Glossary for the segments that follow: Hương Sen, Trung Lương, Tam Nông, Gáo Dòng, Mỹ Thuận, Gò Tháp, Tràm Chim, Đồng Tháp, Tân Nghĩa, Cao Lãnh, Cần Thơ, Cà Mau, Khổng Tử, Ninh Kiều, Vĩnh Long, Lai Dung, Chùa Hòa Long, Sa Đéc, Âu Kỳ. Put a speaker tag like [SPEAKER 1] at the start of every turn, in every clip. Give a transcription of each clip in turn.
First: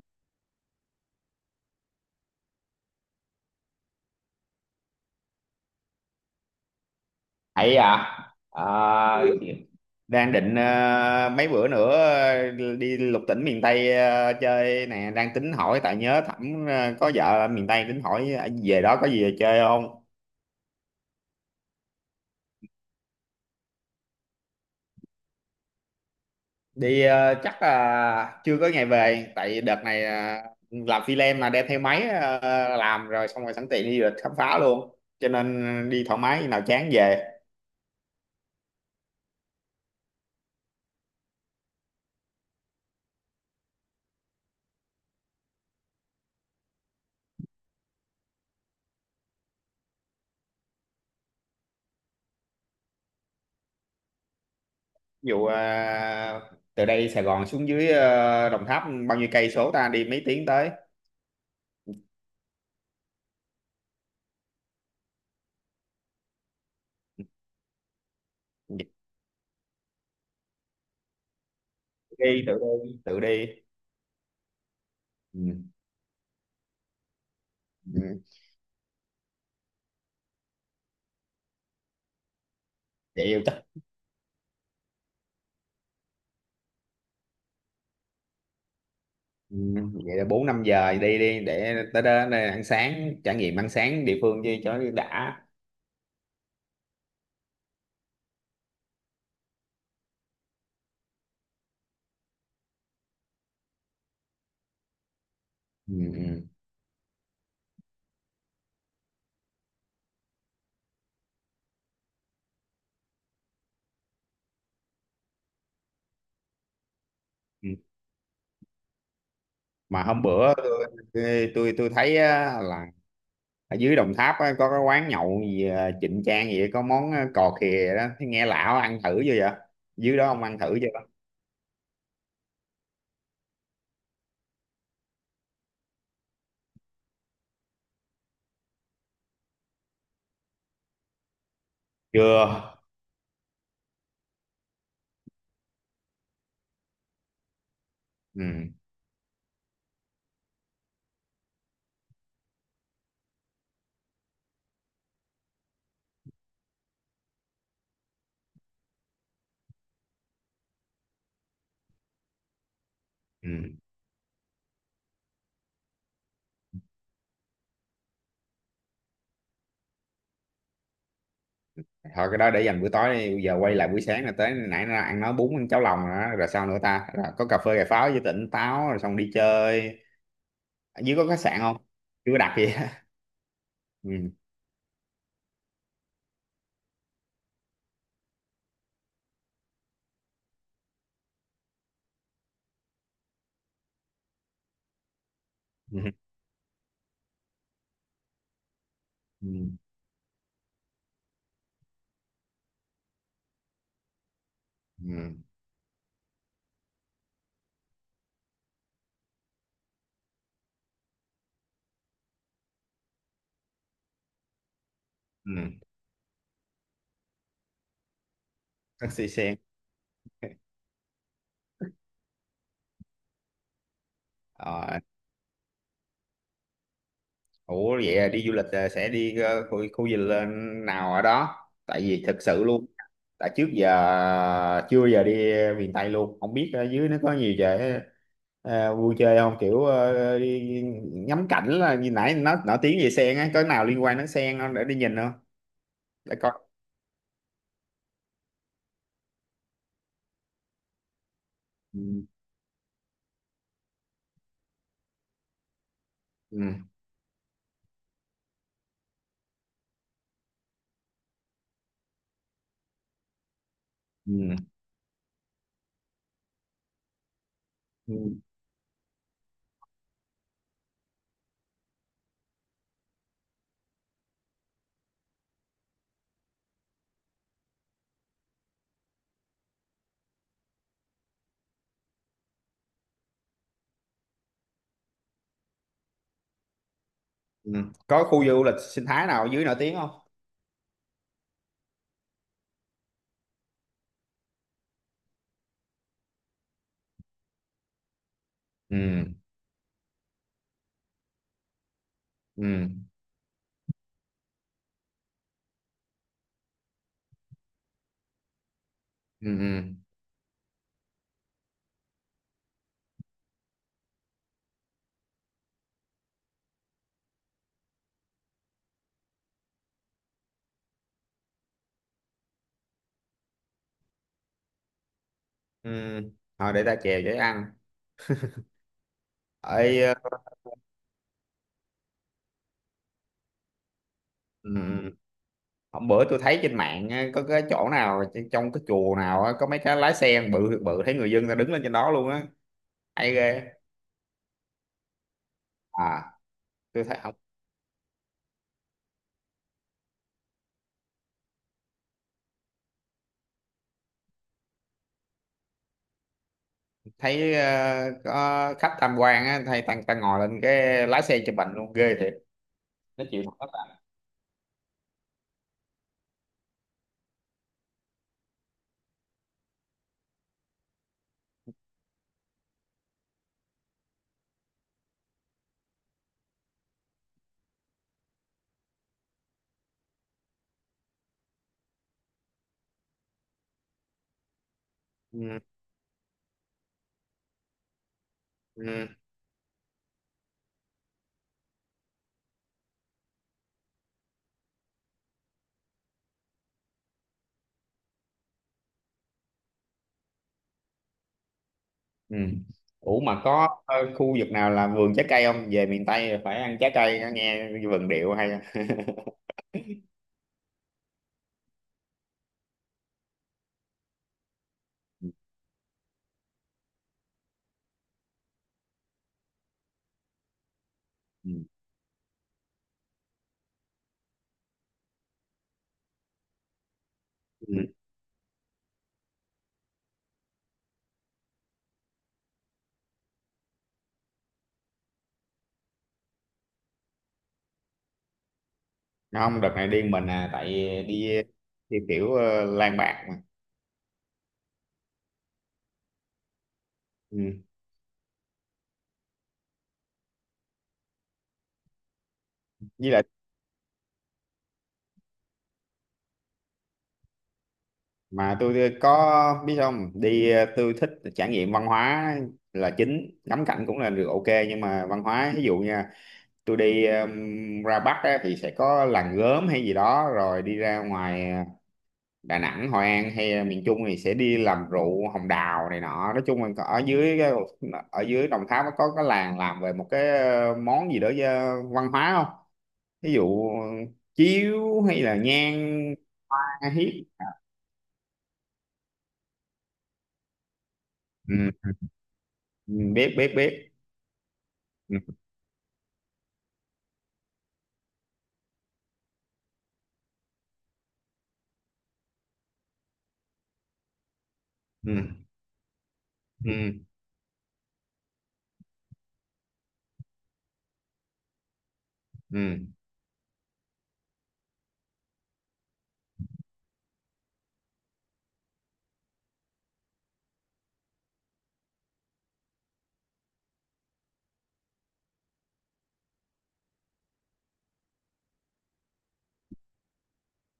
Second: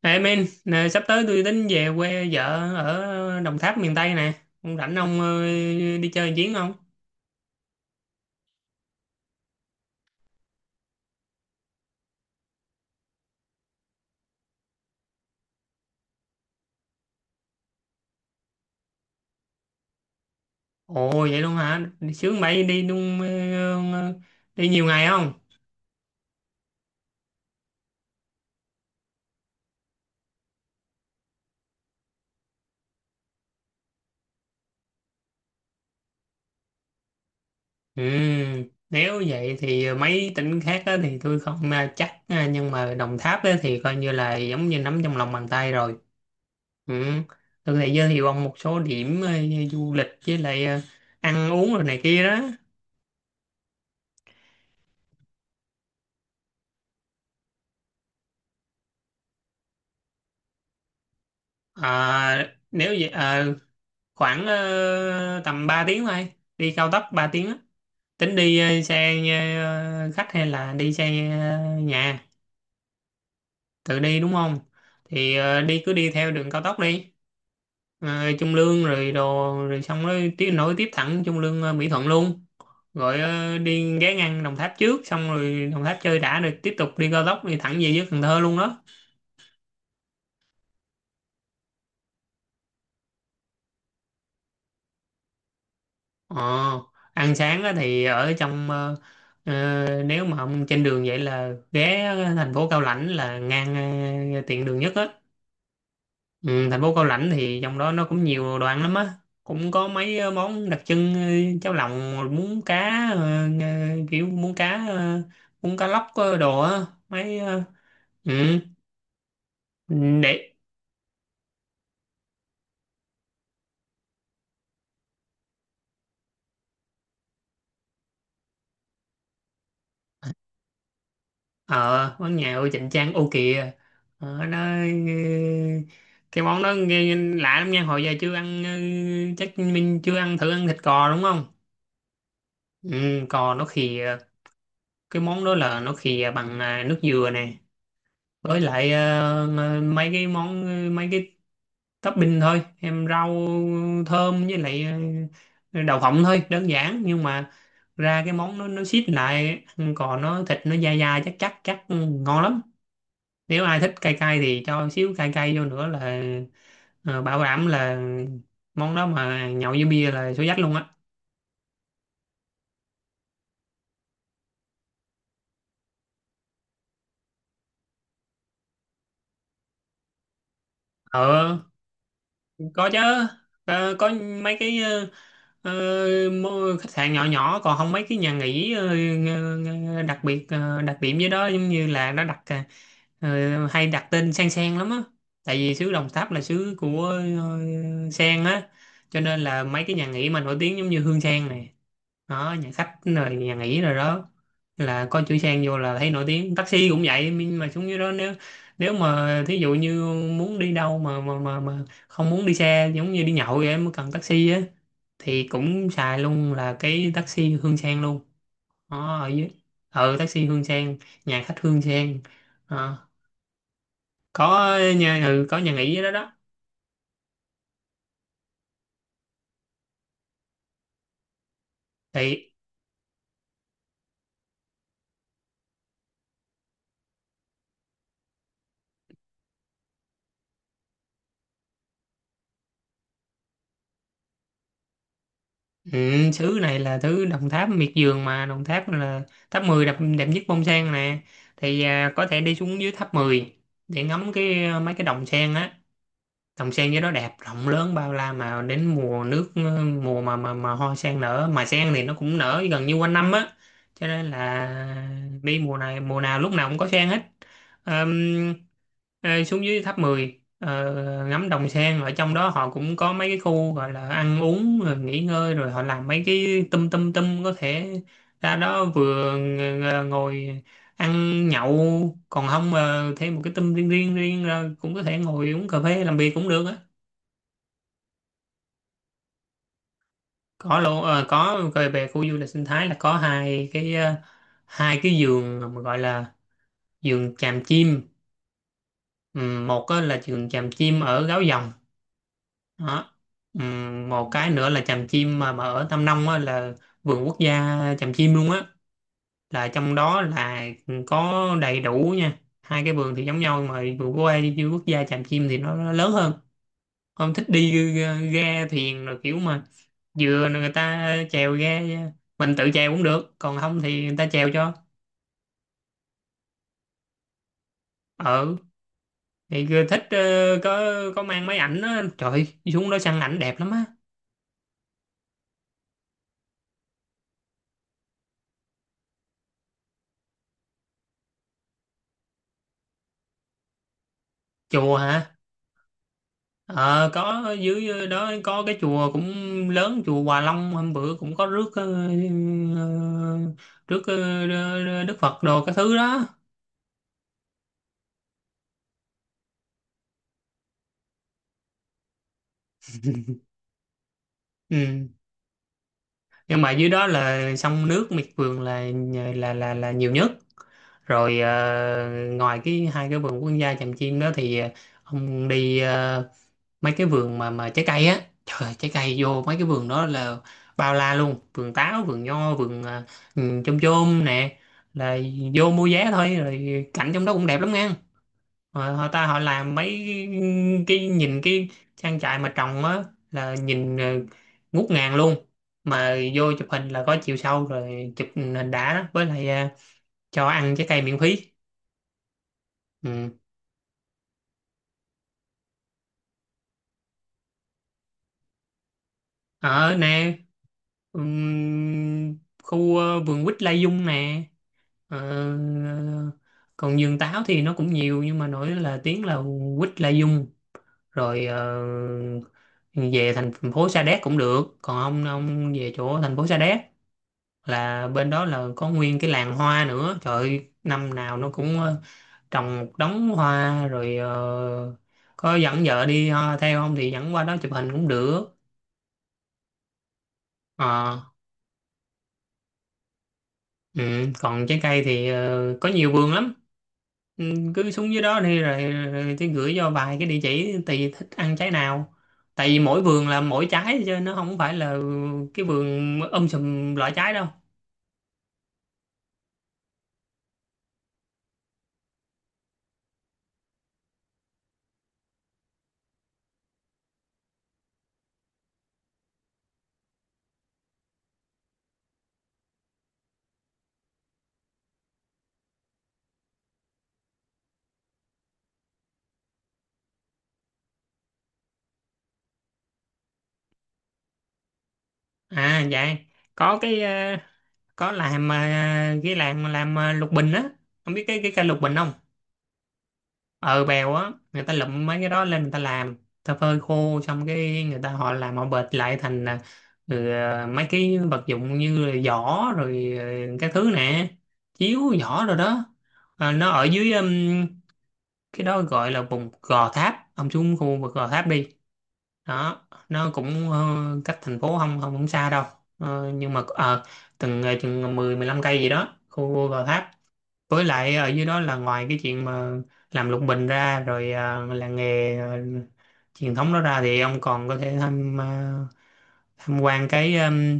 [SPEAKER 1] Ê men, nè, sắp tới tôi tính về quê vợ ở Đồng Tháp miền Tây nè. Ông rảnh ông, đi chơi một chuyến không?
[SPEAKER 2] Ấy à. Ờ, đang định mấy bữa nữa đi lục tỉnh miền Tây chơi nè. Đang tính hỏi tại nhớ Thẩm có vợ ở miền Tây, tính hỏi về đó có gì về chơi không.
[SPEAKER 1] Ồ vậy luôn hả? Đi Sướng bậy đi luôn, ờ, đi nhiều ngày không?
[SPEAKER 2] Đi chắc là chưa có ngày về. Tại đợt này làm phi lem mà đem theo máy làm rồi, xong rồi sẵn tiện đi du lịch khám phá luôn, cho nên đi thoải mái, khi nào chán về.
[SPEAKER 1] Ừ, nếu vậy thì mấy tỉnh khác á thì tôi không chắc, nhưng mà Đồng Tháp á thì coi như là giống như nắm trong lòng bàn tay rồi. Ừ. Tôi có thể giới thiệu ông một số điểm du lịch với lại ăn uống rồi này kia đó.
[SPEAKER 2] Ví dụ từ đây Sài Gòn xuống dưới Đồng Tháp bao nhiêu cây số ta, đi mấy tiếng tới?
[SPEAKER 1] À, nếu vậy à, khoảng tầm 3 tiếng thôi, đi cao tốc 3 tiếng á. Tính đi xe khách hay là đi xe nhà
[SPEAKER 2] đi tự Đi tự đi.
[SPEAKER 1] tự đi đúng không? Thì
[SPEAKER 2] Ừ.
[SPEAKER 1] đi cứ đi theo đường cao tốc đi.
[SPEAKER 2] Ừ.
[SPEAKER 1] Ờ, Trung Lương rồi đồ, rồi xong rồi tiếp nối tiếp thẳng Trung Lương Mỹ Thuận luôn, rồi
[SPEAKER 2] Vậy yêu chắc.
[SPEAKER 1] đi ghé ngang Đồng Tháp trước, xong rồi Đồng Tháp chơi đã rồi tiếp tục đi cao tốc đi thẳng về dưới Cần Thơ luôn đó.
[SPEAKER 2] Ừ. Vậy là 4 5 giờ đi, đi để tới đó đây ăn sáng, trải nghiệm ăn sáng địa phương chứ cho đã.
[SPEAKER 1] Ờ, ăn sáng á thì ở trong, nếu mà ông trên đường vậy là ghé thành phố Cao Lãnh là ngang, tiện đường nhất á.
[SPEAKER 2] Ừ. Ừ.
[SPEAKER 1] Ừ, thành phố Cao Lãnh thì trong đó nó cũng nhiều đồ ăn lắm á. Cũng có mấy món đặc trưng, cháo lòng, muống cá, kiểu muống cá, muống cá lóc đồ á, mấy, ờ,
[SPEAKER 2] Ừ.
[SPEAKER 1] ừ,
[SPEAKER 2] Mà hôm
[SPEAKER 1] để
[SPEAKER 2] bữa tôi tôi thấy á, là ở dưới Đồng Tháp á, có cái quán nhậu gì à, Trịnh Trang gì, có món à, cò khìa đó. Thấy nghe lão ăn thử chưa vậy? Dưới đó ông ăn thử chưa?
[SPEAKER 1] ờ món nhậu chỉnh trang ô kìa. Nó cái món đó nghe lạ lắm nha, hồi giờ chưa ăn. Ừ, chắc mình chưa ăn thử, ăn thịt cò đúng không?
[SPEAKER 2] Chưa.
[SPEAKER 1] Ừ, cò nó khìa. Cái món đó là nó khìa bằng à, nước dừa nè, với
[SPEAKER 2] Ừ.
[SPEAKER 1] lại mấy cái món, mấy cái topping thôi, em rau thơm, với lại đậu phộng thôi, đơn giản nhưng mà ra cái món nó xít lại, ăn cò nó thịt nó dai dai, chắc chắc chắc Ừ, ngon lắm. Nếu
[SPEAKER 2] Ừ.
[SPEAKER 1] ai thích cay cay thì cho xíu cay cay vô nữa là bảo đảm là món đó mà nhậu với bia là số dách luôn á.
[SPEAKER 2] Thôi, cái đó để dành bữa tối đi. Bây giờ quay lại buổi sáng, là tới nãy nó ăn, nói bún, ăn cháo lòng rồi đó. Rồi sao nữa ta, rồi có cà phê cà pháo với tỉnh táo rồi xong đi chơi. Ở dưới có khách
[SPEAKER 1] Ờ,
[SPEAKER 2] sạn không? Chưa có đặt gì.
[SPEAKER 1] có chứ, có, có.
[SPEAKER 2] Ừ.
[SPEAKER 1] Mấy cái, ờ, khách sạn nhỏ nhỏ, còn không mấy cái nhà nghỉ, đặc biệt đặc điểm với đó giống như là nó đặt, hay đặt tên sen sen lắm á, tại vì xứ
[SPEAKER 2] Ừ.
[SPEAKER 1] Đồng Tháp là xứ của ờ, sen á, cho nên là
[SPEAKER 2] Ừ.
[SPEAKER 1] mấy cái nhà nghỉ mà nổi tiếng giống như Hương Sen này đó, nhà khách rồi nhà nghỉ rồi đó, là có
[SPEAKER 2] Ừ.
[SPEAKER 1] chữ sang vô là thấy nổi tiếng. Taxi cũng vậy, nhưng mà xuống dưới đó, nếu, nếu mà thí dụ như muốn đi đâu mà mà không muốn đi xe, giống như đi nhậu vậy mới cần taxi á, thì
[SPEAKER 2] Ừ.
[SPEAKER 1] cũng xài luôn là cái taxi Hương Sen luôn. Đó, ở
[SPEAKER 2] Taxi
[SPEAKER 1] dưới,
[SPEAKER 2] sen.
[SPEAKER 1] ừ, taxi Hương Sen, nhà khách Hương Sen. Ờ, có
[SPEAKER 2] Ờ.
[SPEAKER 1] nhà, ừ, có nhà nghỉ ở đó đó
[SPEAKER 2] Ủa vậy à, đi du lịch à, sẽ đi khu du lịch nào ở đó? Tại vì thực
[SPEAKER 1] thì.
[SPEAKER 2] sự luôn, tại trước giờ chưa giờ đi miền Tây luôn, không biết ở dưới nó có nhiều chỗ vui chơi không? Kiểu đi ngắm cảnh. Là như nãy nó nổi tiếng về sen á, có nào liên quan đến sen không để đi nhìn không?
[SPEAKER 1] Ừ,
[SPEAKER 2] Để coi.
[SPEAKER 1] sứ này là thứ Đồng Tháp miệt vườn mà, Đồng Tháp là tháp 10 đẹp, đẹp nhất bông sen nè, thì à,
[SPEAKER 2] Ừ,
[SPEAKER 1] có thể đi xuống dưới tháp 10 để ngắm cái, mấy cái đồng sen á.
[SPEAKER 2] ừ,
[SPEAKER 1] Đồng sen với đó đẹp, rộng lớn bao la, mà đến mùa nước, mùa mà mà hoa sen nở, mà sen thì nó cũng nở gần như quanh năm á, cho nên
[SPEAKER 2] ừ,
[SPEAKER 1] là đi mùa này, mùa nào lúc nào cũng có sen hết.
[SPEAKER 2] ừ,
[SPEAKER 1] Ờm, Xuống dưới tháp mười, ngắm đồng sen, ở trong đó họ cũng có mấy cái khu gọi là ăn uống rồi nghỉ ngơi, rồi họ làm mấy cái tum tum tum, có thể ra đó vừa ngồi ăn nhậu, còn không mà thêm một cái tâm riêng riêng riêng ra cũng có thể ngồi uống cà phê làm việc cũng được á.
[SPEAKER 2] ừ. Có khu du lịch sinh thái nào ở dưới nổi tiếng không?
[SPEAKER 1] Có lô, có về về khu du lịch sinh thái là có hai cái, hai cái vườn mà gọi là vườn chàm chim.
[SPEAKER 2] Ừ,
[SPEAKER 1] Một á là vườn chàm chim ở Gáo Dòng
[SPEAKER 2] ừ,
[SPEAKER 1] đó. Một cái nữa là chàm chim mà ở Tam Nông á, là vườn quốc gia chàm chim luôn á,
[SPEAKER 2] ừ,
[SPEAKER 1] là trong
[SPEAKER 2] ừ.
[SPEAKER 1] đó là có đầy đủ nha. Hai cái vườn thì giống nhau, nhưng mà vườn quốc gia, vườn quốc gia chàm chim thì nó lớn hơn. Không thích đi ga thuyền rồi, kiểu mà vừa người ta chèo ga, mình tự chèo cũng được, còn không thì người ta chèo cho.
[SPEAKER 2] Ừ. Thôi để ta chèo để ăn.
[SPEAKER 1] Ừ, thì cứ thích, có mang máy ảnh á, trời ơi, xuống đó săn ảnh đẹp lắm á.
[SPEAKER 2] Ở, hôm bữa tôi thấy trên mạng á, có cái chỗ nào trong cái chùa nào á, có mấy cái lái xe bự bự, thấy người dân ta đứng lên trên đó luôn á. Hay ghê.
[SPEAKER 1] Chùa hả?
[SPEAKER 2] À tôi
[SPEAKER 1] Ờ,
[SPEAKER 2] thấy không,
[SPEAKER 1] có, dưới đó có cái chùa cũng lớn, chùa Hòa Long, hôm bữa cũng có rước, ờ, rước Đức Phật đồ, cái thứ đó.
[SPEAKER 2] thấy có khách tham quan á, thấy tăng tăng ngồi lên cái lái xe chụp ảnh luôn, ghê thiệt. Nó chịu thật tất cả.
[SPEAKER 1] Ừ, nhưng mà dưới đó là sông nước miệt vườn là là nhiều nhất. Rồi ngoài cái hai cái vườn quốc gia Tràm Chim đó thì, ông đi mấy cái vườn mà trái cây á. Trời ơi, trái cây vô mấy cái vườn đó là bao la luôn, vườn táo, vườn nho, vườn, chôm chôm nè, là
[SPEAKER 2] Ừ,
[SPEAKER 1] vô mua vé thôi, rồi cảnh trong đó cũng đẹp lắm nha. Ờ, họ
[SPEAKER 2] ừ,
[SPEAKER 1] ta họ làm mấy cái nhìn cái trang trại mà trồng á là nhìn, ngút ngàn luôn. Mà vô chụp hình là có chiều sâu, rồi chụp hình đã đó, với lại cho ăn trái cây miễn phí.
[SPEAKER 2] ừ. Ủa
[SPEAKER 1] Ừ.
[SPEAKER 2] mà có khu vực nào là vườn trái cây không, về miền Tây phải ăn trái cây nghe vườn điệu hay.
[SPEAKER 1] Ở nè, khu, vườn quýt Lai Dung nè. Ờ, còn vườn táo thì nó cũng nhiều, nhưng mà nổi là tiếng là quýt Lai Dung. Rồi
[SPEAKER 2] Ừ.
[SPEAKER 1] về thành phố Sa Đéc cũng được, còn ông về chỗ thành phố Sa Đéc
[SPEAKER 2] Ừ.
[SPEAKER 1] là bên đó là có nguyên cái làng hoa nữa, trời ơi, năm nào nó cũng trồng một đống hoa. Rồi có dẫn vợ đi theo không, thì dẫn qua đó chụp hình cũng được.
[SPEAKER 2] Không, đợt này đi mình à, tại
[SPEAKER 1] Ờ.
[SPEAKER 2] đi theo kiểu lang bạc mà.
[SPEAKER 1] Ừ, còn trái cây thì có nhiều vườn lắm. Ừ,
[SPEAKER 2] Ừ.
[SPEAKER 1] cứ xuống dưới đó đi, rồi tôi gửi cho vài cái địa chỉ, tùy thích ăn trái nào, tại vì mỗi
[SPEAKER 2] Với lại
[SPEAKER 1] vườn là mỗi trái chứ nó không phải là cái vườn sùm loại trái đâu.
[SPEAKER 2] mà tôi có biết không, đi tôi thích trải nghiệm văn hóa là chính, ngắm cảnh cũng là được ok nhưng mà văn hóa ví dụ nha, tôi đi ra Bắc á, thì sẽ có làng gốm hay gì đó, rồi đi ra ngoài Đà Nẵng Hội An hay miền Trung thì sẽ đi làm rượu hồng đào này nọ. Nói chung là ở dưới ở dưới Đồng Tháp nó có cái làng làm về một cái món gì đó văn hóa không? Ví dụ chiếu hay là
[SPEAKER 1] À
[SPEAKER 2] nhang.
[SPEAKER 1] dạ, có
[SPEAKER 2] Ta
[SPEAKER 1] cái,
[SPEAKER 2] hiếp.
[SPEAKER 1] có làm, ờ, cái làm lục bình á, không biết cái cây
[SPEAKER 2] Ừ,
[SPEAKER 1] lục bình không?
[SPEAKER 2] ừ, biết biết
[SPEAKER 1] Ờ,
[SPEAKER 2] biết.
[SPEAKER 1] bèo á, người ta lụm
[SPEAKER 2] Ừ.
[SPEAKER 1] mấy cái đó lên, người ta làm, người ta phơi khô, xong cái người ta họ làm, họ bệt lại thành à, ừ, à, mấy cái vật dụng như là giỏ rồi, cái thứ nè, chiếu
[SPEAKER 2] Ừ.
[SPEAKER 1] giỏ rồi đó. À, nó
[SPEAKER 2] Ừ.
[SPEAKER 1] ở dưới, cái đó gọi là vùng Gò Tháp. Ông xuống khu vực Gò Tháp đi,
[SPEAKER 2] Ừ.
[SPEAKER 1] đó nó cũng, cách thành phố không không không xa đâu. Ờ, nhưng mà chừng 10 15 cây gì đó khu Gò Tháp. Với lại ở dưới đó là ngoài cái chuyện mà làm lục bình ra, rồi à, làng nghề à, truyền thống đó ra, thì ông còn có thể tham quan cái,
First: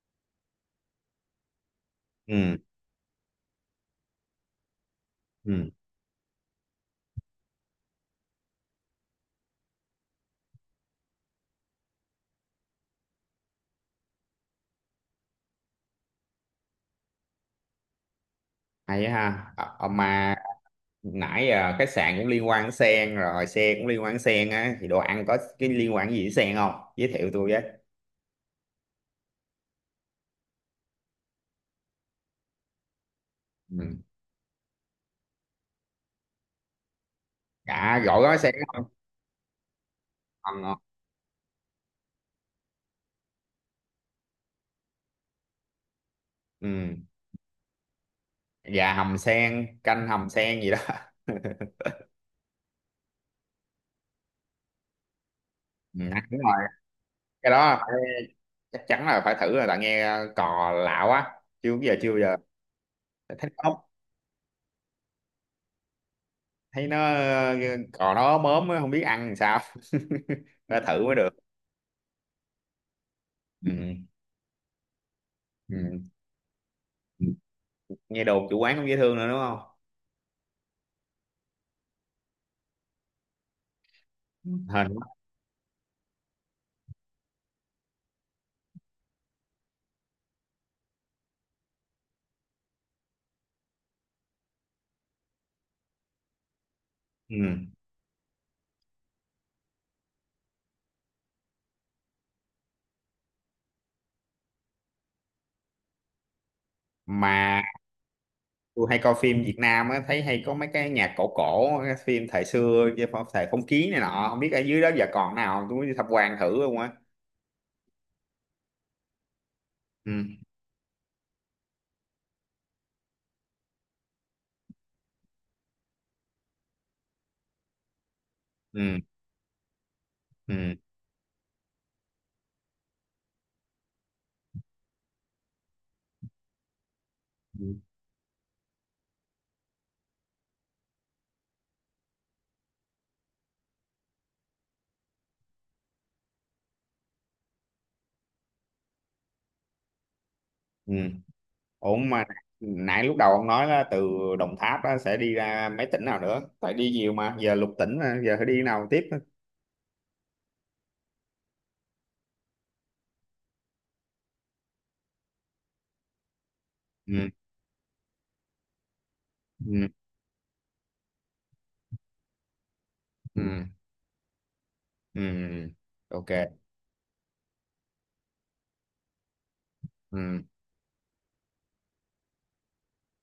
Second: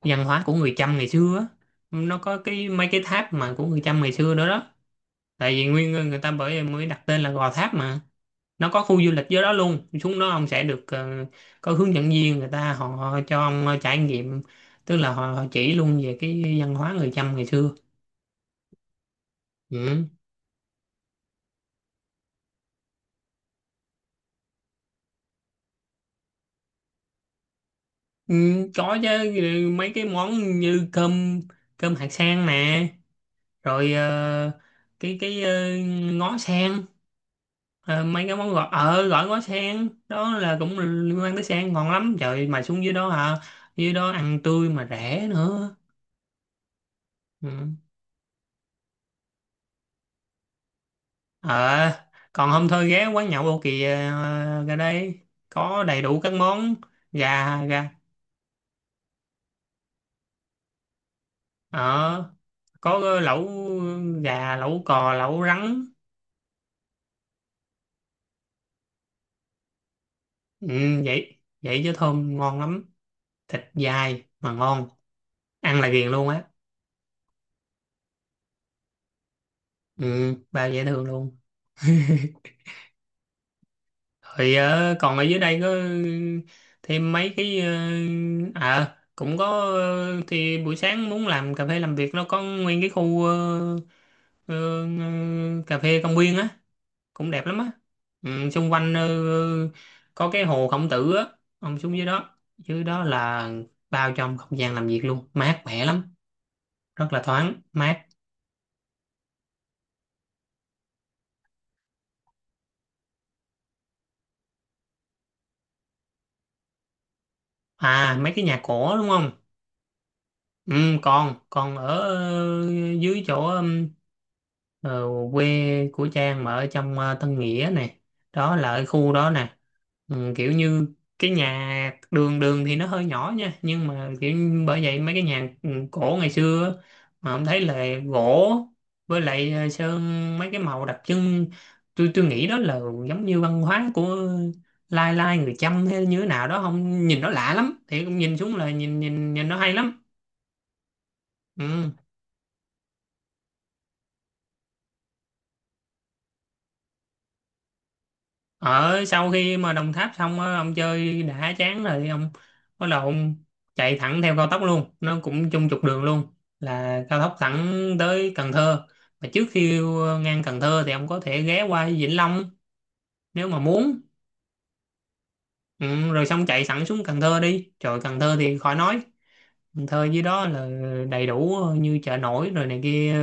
[SPEAKER 1] văn hóa của người Chăm ngày xưa á. Nó có
[SPEAKER 2] Ừ.
[SPEAKER 1] cái mấy cái tháp mà của người Chăm ngày xưa đó đó, tại
[SPEAKER 2] Ừ.
[SPEAKER 1] vì nguyên người, ta bởi mới đặt tên là Gò Tháp mà. Nó có khu du lịch dưới đó luôn, xuống đó ông sẽ được, có hướng dẫn viên, người ta họ cho ông trải nghiệm, tức là họ chỉ luôn về cái văn hóa người Chăm ngày xưa.
[SPEAKER 2] Hay á ha. Ờ,
[SPEAKER 1] Ừ.
[SPEAKER 2] mà nãy giờ khách sạn cũng liên quan đến sen rồi, xe cũng liên quan đến sen á, thì đồ ăn có cái liên quan gì đến sen không, giới thiệu tôi với.
[SPEAKER 1] Ừ, có chứ. Ừ, mấy cái món như cơm, cơm hạt sen nè,
[SPEAKER 2] Ừ.
[SPEAKER 1] rồi cái cái ờ, ngó sen.
[SPEAKER 2] Cả gỏi
[SPEAKER 1] Mấy cái
[SPEAKER 2] gói
[SPEAKER 1] món
[SPEAKER 2] sen
[SPEAKER 1] gọi
[SPEAKER 2] không?
[SPEAKER 1] gọi ngó sen đó là
[SPEAKER 2] Còn
[SPEAKER 1] cũng
[SPEAKER 2] ngon.
[SPEAKER 1] liên quan tới sen, ngon lắm trời, mà xuống dưới đó hả, dưới đó ăn tươi mà rẻ nữa.
[SPEAKER 2] Ừ.
[SPEAKER 1] Ừ.
[SPEAKER 2] Gà hầm sen, canh hầm sen gì đó.
[SPEAKER 1] Ờ, còn hôm thôi ghé quán nhậu Âu Kỳ ra đây, có
[SPEAKER 2] Ừ.
[SPEAKER 1] đầy đủ các
[SPEAKER 2] Đúng rồi.
[SPEAKER 1] món.
[SPEAKER 2] cái
[SPEAKER 1] gà
[SPEAKER 2] đó
[SPEAKER 1] gà
[SPEAKER 2] phải- Chắc chắn là phải thử rồi. Tại nghe cò lạ quá. Chưa bao giờ, chưa bao
[SPEAKER 1] ờ,
[SPEAKER 2] giờ
[SPEAKER 1] có lẩu
[SPEAKER 2] thấy nó ốc.
[SPEAKER 1] gà, lẩu cò, lẩu rắn.
[SPEAKER 2] Thấy nó cò nó ốm ốm á, không biết ăn làm sao.
[SPEAKER 1] Ừ,
[SPEAKER 2] Phải thử mới được.
[SPEAKER 1] vậy vậy chứ thơm ngon lắm, thịt
[SPEAKER 2] Ừ.
[SPEAKER 1] dai mà ngon, ăn là
[SPEAKER 2] Ừ.
[SPEAKER 1] ghiền luôn á.
[SPEAKER 2] Ừ. Nghe đồn chủ quán cũng dễ thương nữa đúng không?
[SPEAKER 1] Ừ, bao dễ thương luôn.
[SPEAKER 2] Ừ.
[SPEAKER 1] Rồi
[SPEAKER 2] Hình.
[SPEAKER 1] còn ở dưới đây có, ừ, thêm mấy cái, cũng có, thì buổi sáng muốn làm cà phê làm việc, nó có nguyên cái khu, cà phê công viên á, cũng
[SPEAKER 2] Ừ.
[SPEAKER 1] đẹp lắm á. Ừ, xung quanh, có cái hồ Khổng Tử á, ông xuống dưới đó, dưới đó là bao trong không gian làm việc luôn, mát mẻ lắm, rất là thoáng
[SPEAKER 2] Mà
[SPEAKER 1] mát.
[SPEAKER 2] tôi hay coi phim Việt Nam á, thấy hay có mấy cái nhạc cổ cổ, cái phim thời xưa, cái thời phong kiến này nọ. Không biết ở dưới đó giờ còn nào không, tôi muốn đi tham quan thử luôn á.
[SPEAKER 1] À, mấy cái nhà cổ đúng không?
[SPEAKER 2] Ừ.
[SPEAKER 1] Ừ, còn con ở, dưới chỗ, Ờ, quê của Trang mà, ở trong Tân Nghĩa nè, đó là ở
[SPEAKER 2] Ừ.
[SPEAKER 1] khu đó nè. Ừ, kiểu
[SPEAKER 2] Ừ.
[SPEAKER 1] như cái nhà đường đường thì nó hơi nhỏ nha, nhưng mà kiểu như bởi vậy mấy cái nhà, ừ, cổ ngày xưa á, mà ông thấy
[SPEAKER 2] Ừ.
[SPEAKER 1] là gỗ với lại sơn mấy cái màu đặc trưng. Tôi nghĩ đó là giống như văn hóa của lai lai người Chăm hay như thế nào đó, không, nhìn nó lạ lắm, thì cũng nhìn xuống là nhìn nhìn nhìn nó hay lắm.
[SPEAKER 2] Ừ.
[SPEAKER 1] Ừ.
[SPEAKER 2] Ổn mà. Nãy lúc đầu ông nói là từ Đồng Tháp á, sẽ đi ra mấy tỉnh nào nữa, tại đi nhiều mà giờ lục tỉnh mà, giờ phải đi nào
[SPEAKER 1] Ở
[SPEAKER 2] tiếp á?
[SPEAKER 1] sau khi mà Đồng Tháp xong á, ông chơi đã chán rồi, ông bắt đầu ông chạy thẳng theo cao tốc luôn, nó cũng chung trục đường luôn, là cao
[SPEAKER 2] Ừ.
[SPEAKER 1] tốc thẳng tới Cần Thơ. Mà trước khi
[SPEAKER 2] Ừ.
[SPEAKER 1] ngang Cần Thơ thì ông có thể ghé qua Vĩnh Long
[SPEAKER 2] Ừ.
[SPEAKER 1] nếu mà muốn.
[SPEAKER 2] Ừ.
[SPEAKER 1] Ừ, rồi
[SPEAKER 2] Ok.
[SPEAKER 1] xong chạy thẳng xuống Cần Thơ đi, trời Cần Thơ thì khỏi nói. Cần Thơ dưới
[SPEAKER 2] Ừ.
[SPEAKER 1] đó là đầy đủ, như chợ nổi rồi này kia,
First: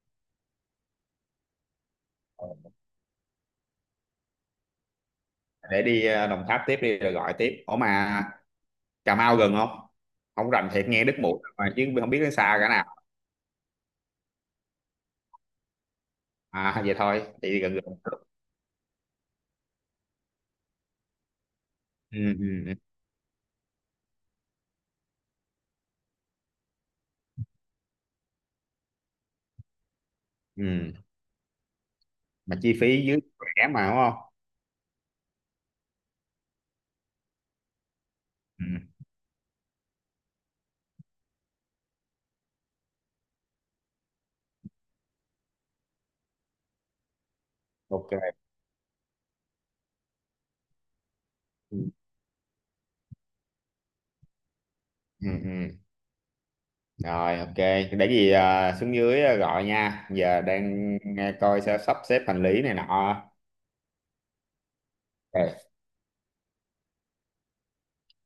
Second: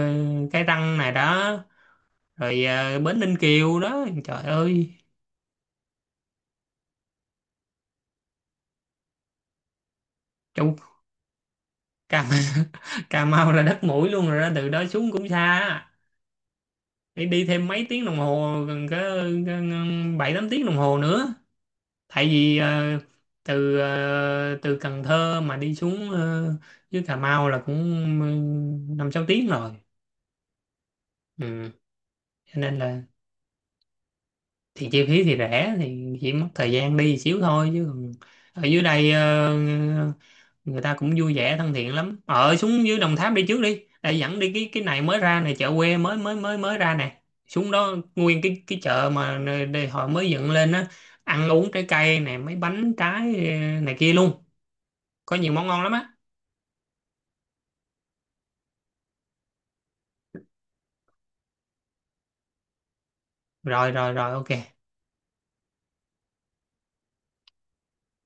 [SPEAKER 1] cái răng này đó, rồi bến Ninh Kiều đó, trời ơi.
[SPEAKER 2] Để đi Đồng Tháp tiếp đi rồi gọi tiếp. Ủa mà Cà Mau gần không? Không rành
[SPEAKER 1] Châu
[SPEAKER 2] thiệt, nghe đứt mũi mà chứ không
[SPEAKER 1] Cà,
[SPEAKER 2] biết nó xa cả nào.
[SPEAKER 1] Cà Mau là đất mũi luôn rồi đó, từ đó xuống cũng xa á.
[SPEAKER 2] À vậy thôi
[SPEAKER 1] Đi đi
[SPEAKER 2] thì
[SPEAKER 1] thêm
[SPEAKER 2] gần
[SPEAKER 1] mấy
[SPEAKER 2] gần.
[SPEAKER 1] tiếng đồng hồ, gần có bảy tám tiếng đồng hồ nữa,
[SPEAKER 2] Ừ,
[SPEAKER 1] tại vì
[SPEAKER 2] ừ, ừ.
[SPEAKER 1] từ Cần Thơ mà đi xuống dưới Cà Mau là cũng, ừ, năm sáu tiếng rồi.
[SPEAKER 2] Ừ.
[SPEAKER 1] Ừ.
[SPEAKER 2] Mà
[SPEAKER 1] Cho
[SPEAKER 2] chi
[SPEAKER 1] nên là
[SPEAKER 2] phí dưới rẻ mà đúng không?
[SPEAKER 1] thì chi phí thì rẻ, thì chỉ mất thời gian đi xíu thôi, chứ còn ở
[SPEAKER 2] Ừ.
[SPEAKER 1] dưới đây, người ta cũng vui vẻ thân thiện lắm. Ở xuống dưới Đồng Tháp đi trước đi, để dẫn đi cái này mới ra này, chợ quê mới mới mới mới ra nè. Xuống đó
[SPEAKER 2] Ok.
[SPEAKER 1] nguyên cái chợ mà đây họ mới dựng lên á, ăn uống,
[SPEAKER 2] Ừ.
[SPEAKER 1] trái cây nè, mấy bánh trái này kia luôn,
[SPEAKER 2] Ừ,
[SPEAKER 1] có nhiều món
[SPEAKER 2] ừ.
[SPEAKER 1] ngon lắm á.
[SPEAKER 2] Rồi ok, để cái gì à, xuống dưới à, gọi nha. Giờ đang à, coi sẽ sắp xếp hành lý này nọ.
[SPEAKER 1] Rồi rồi rồi ok.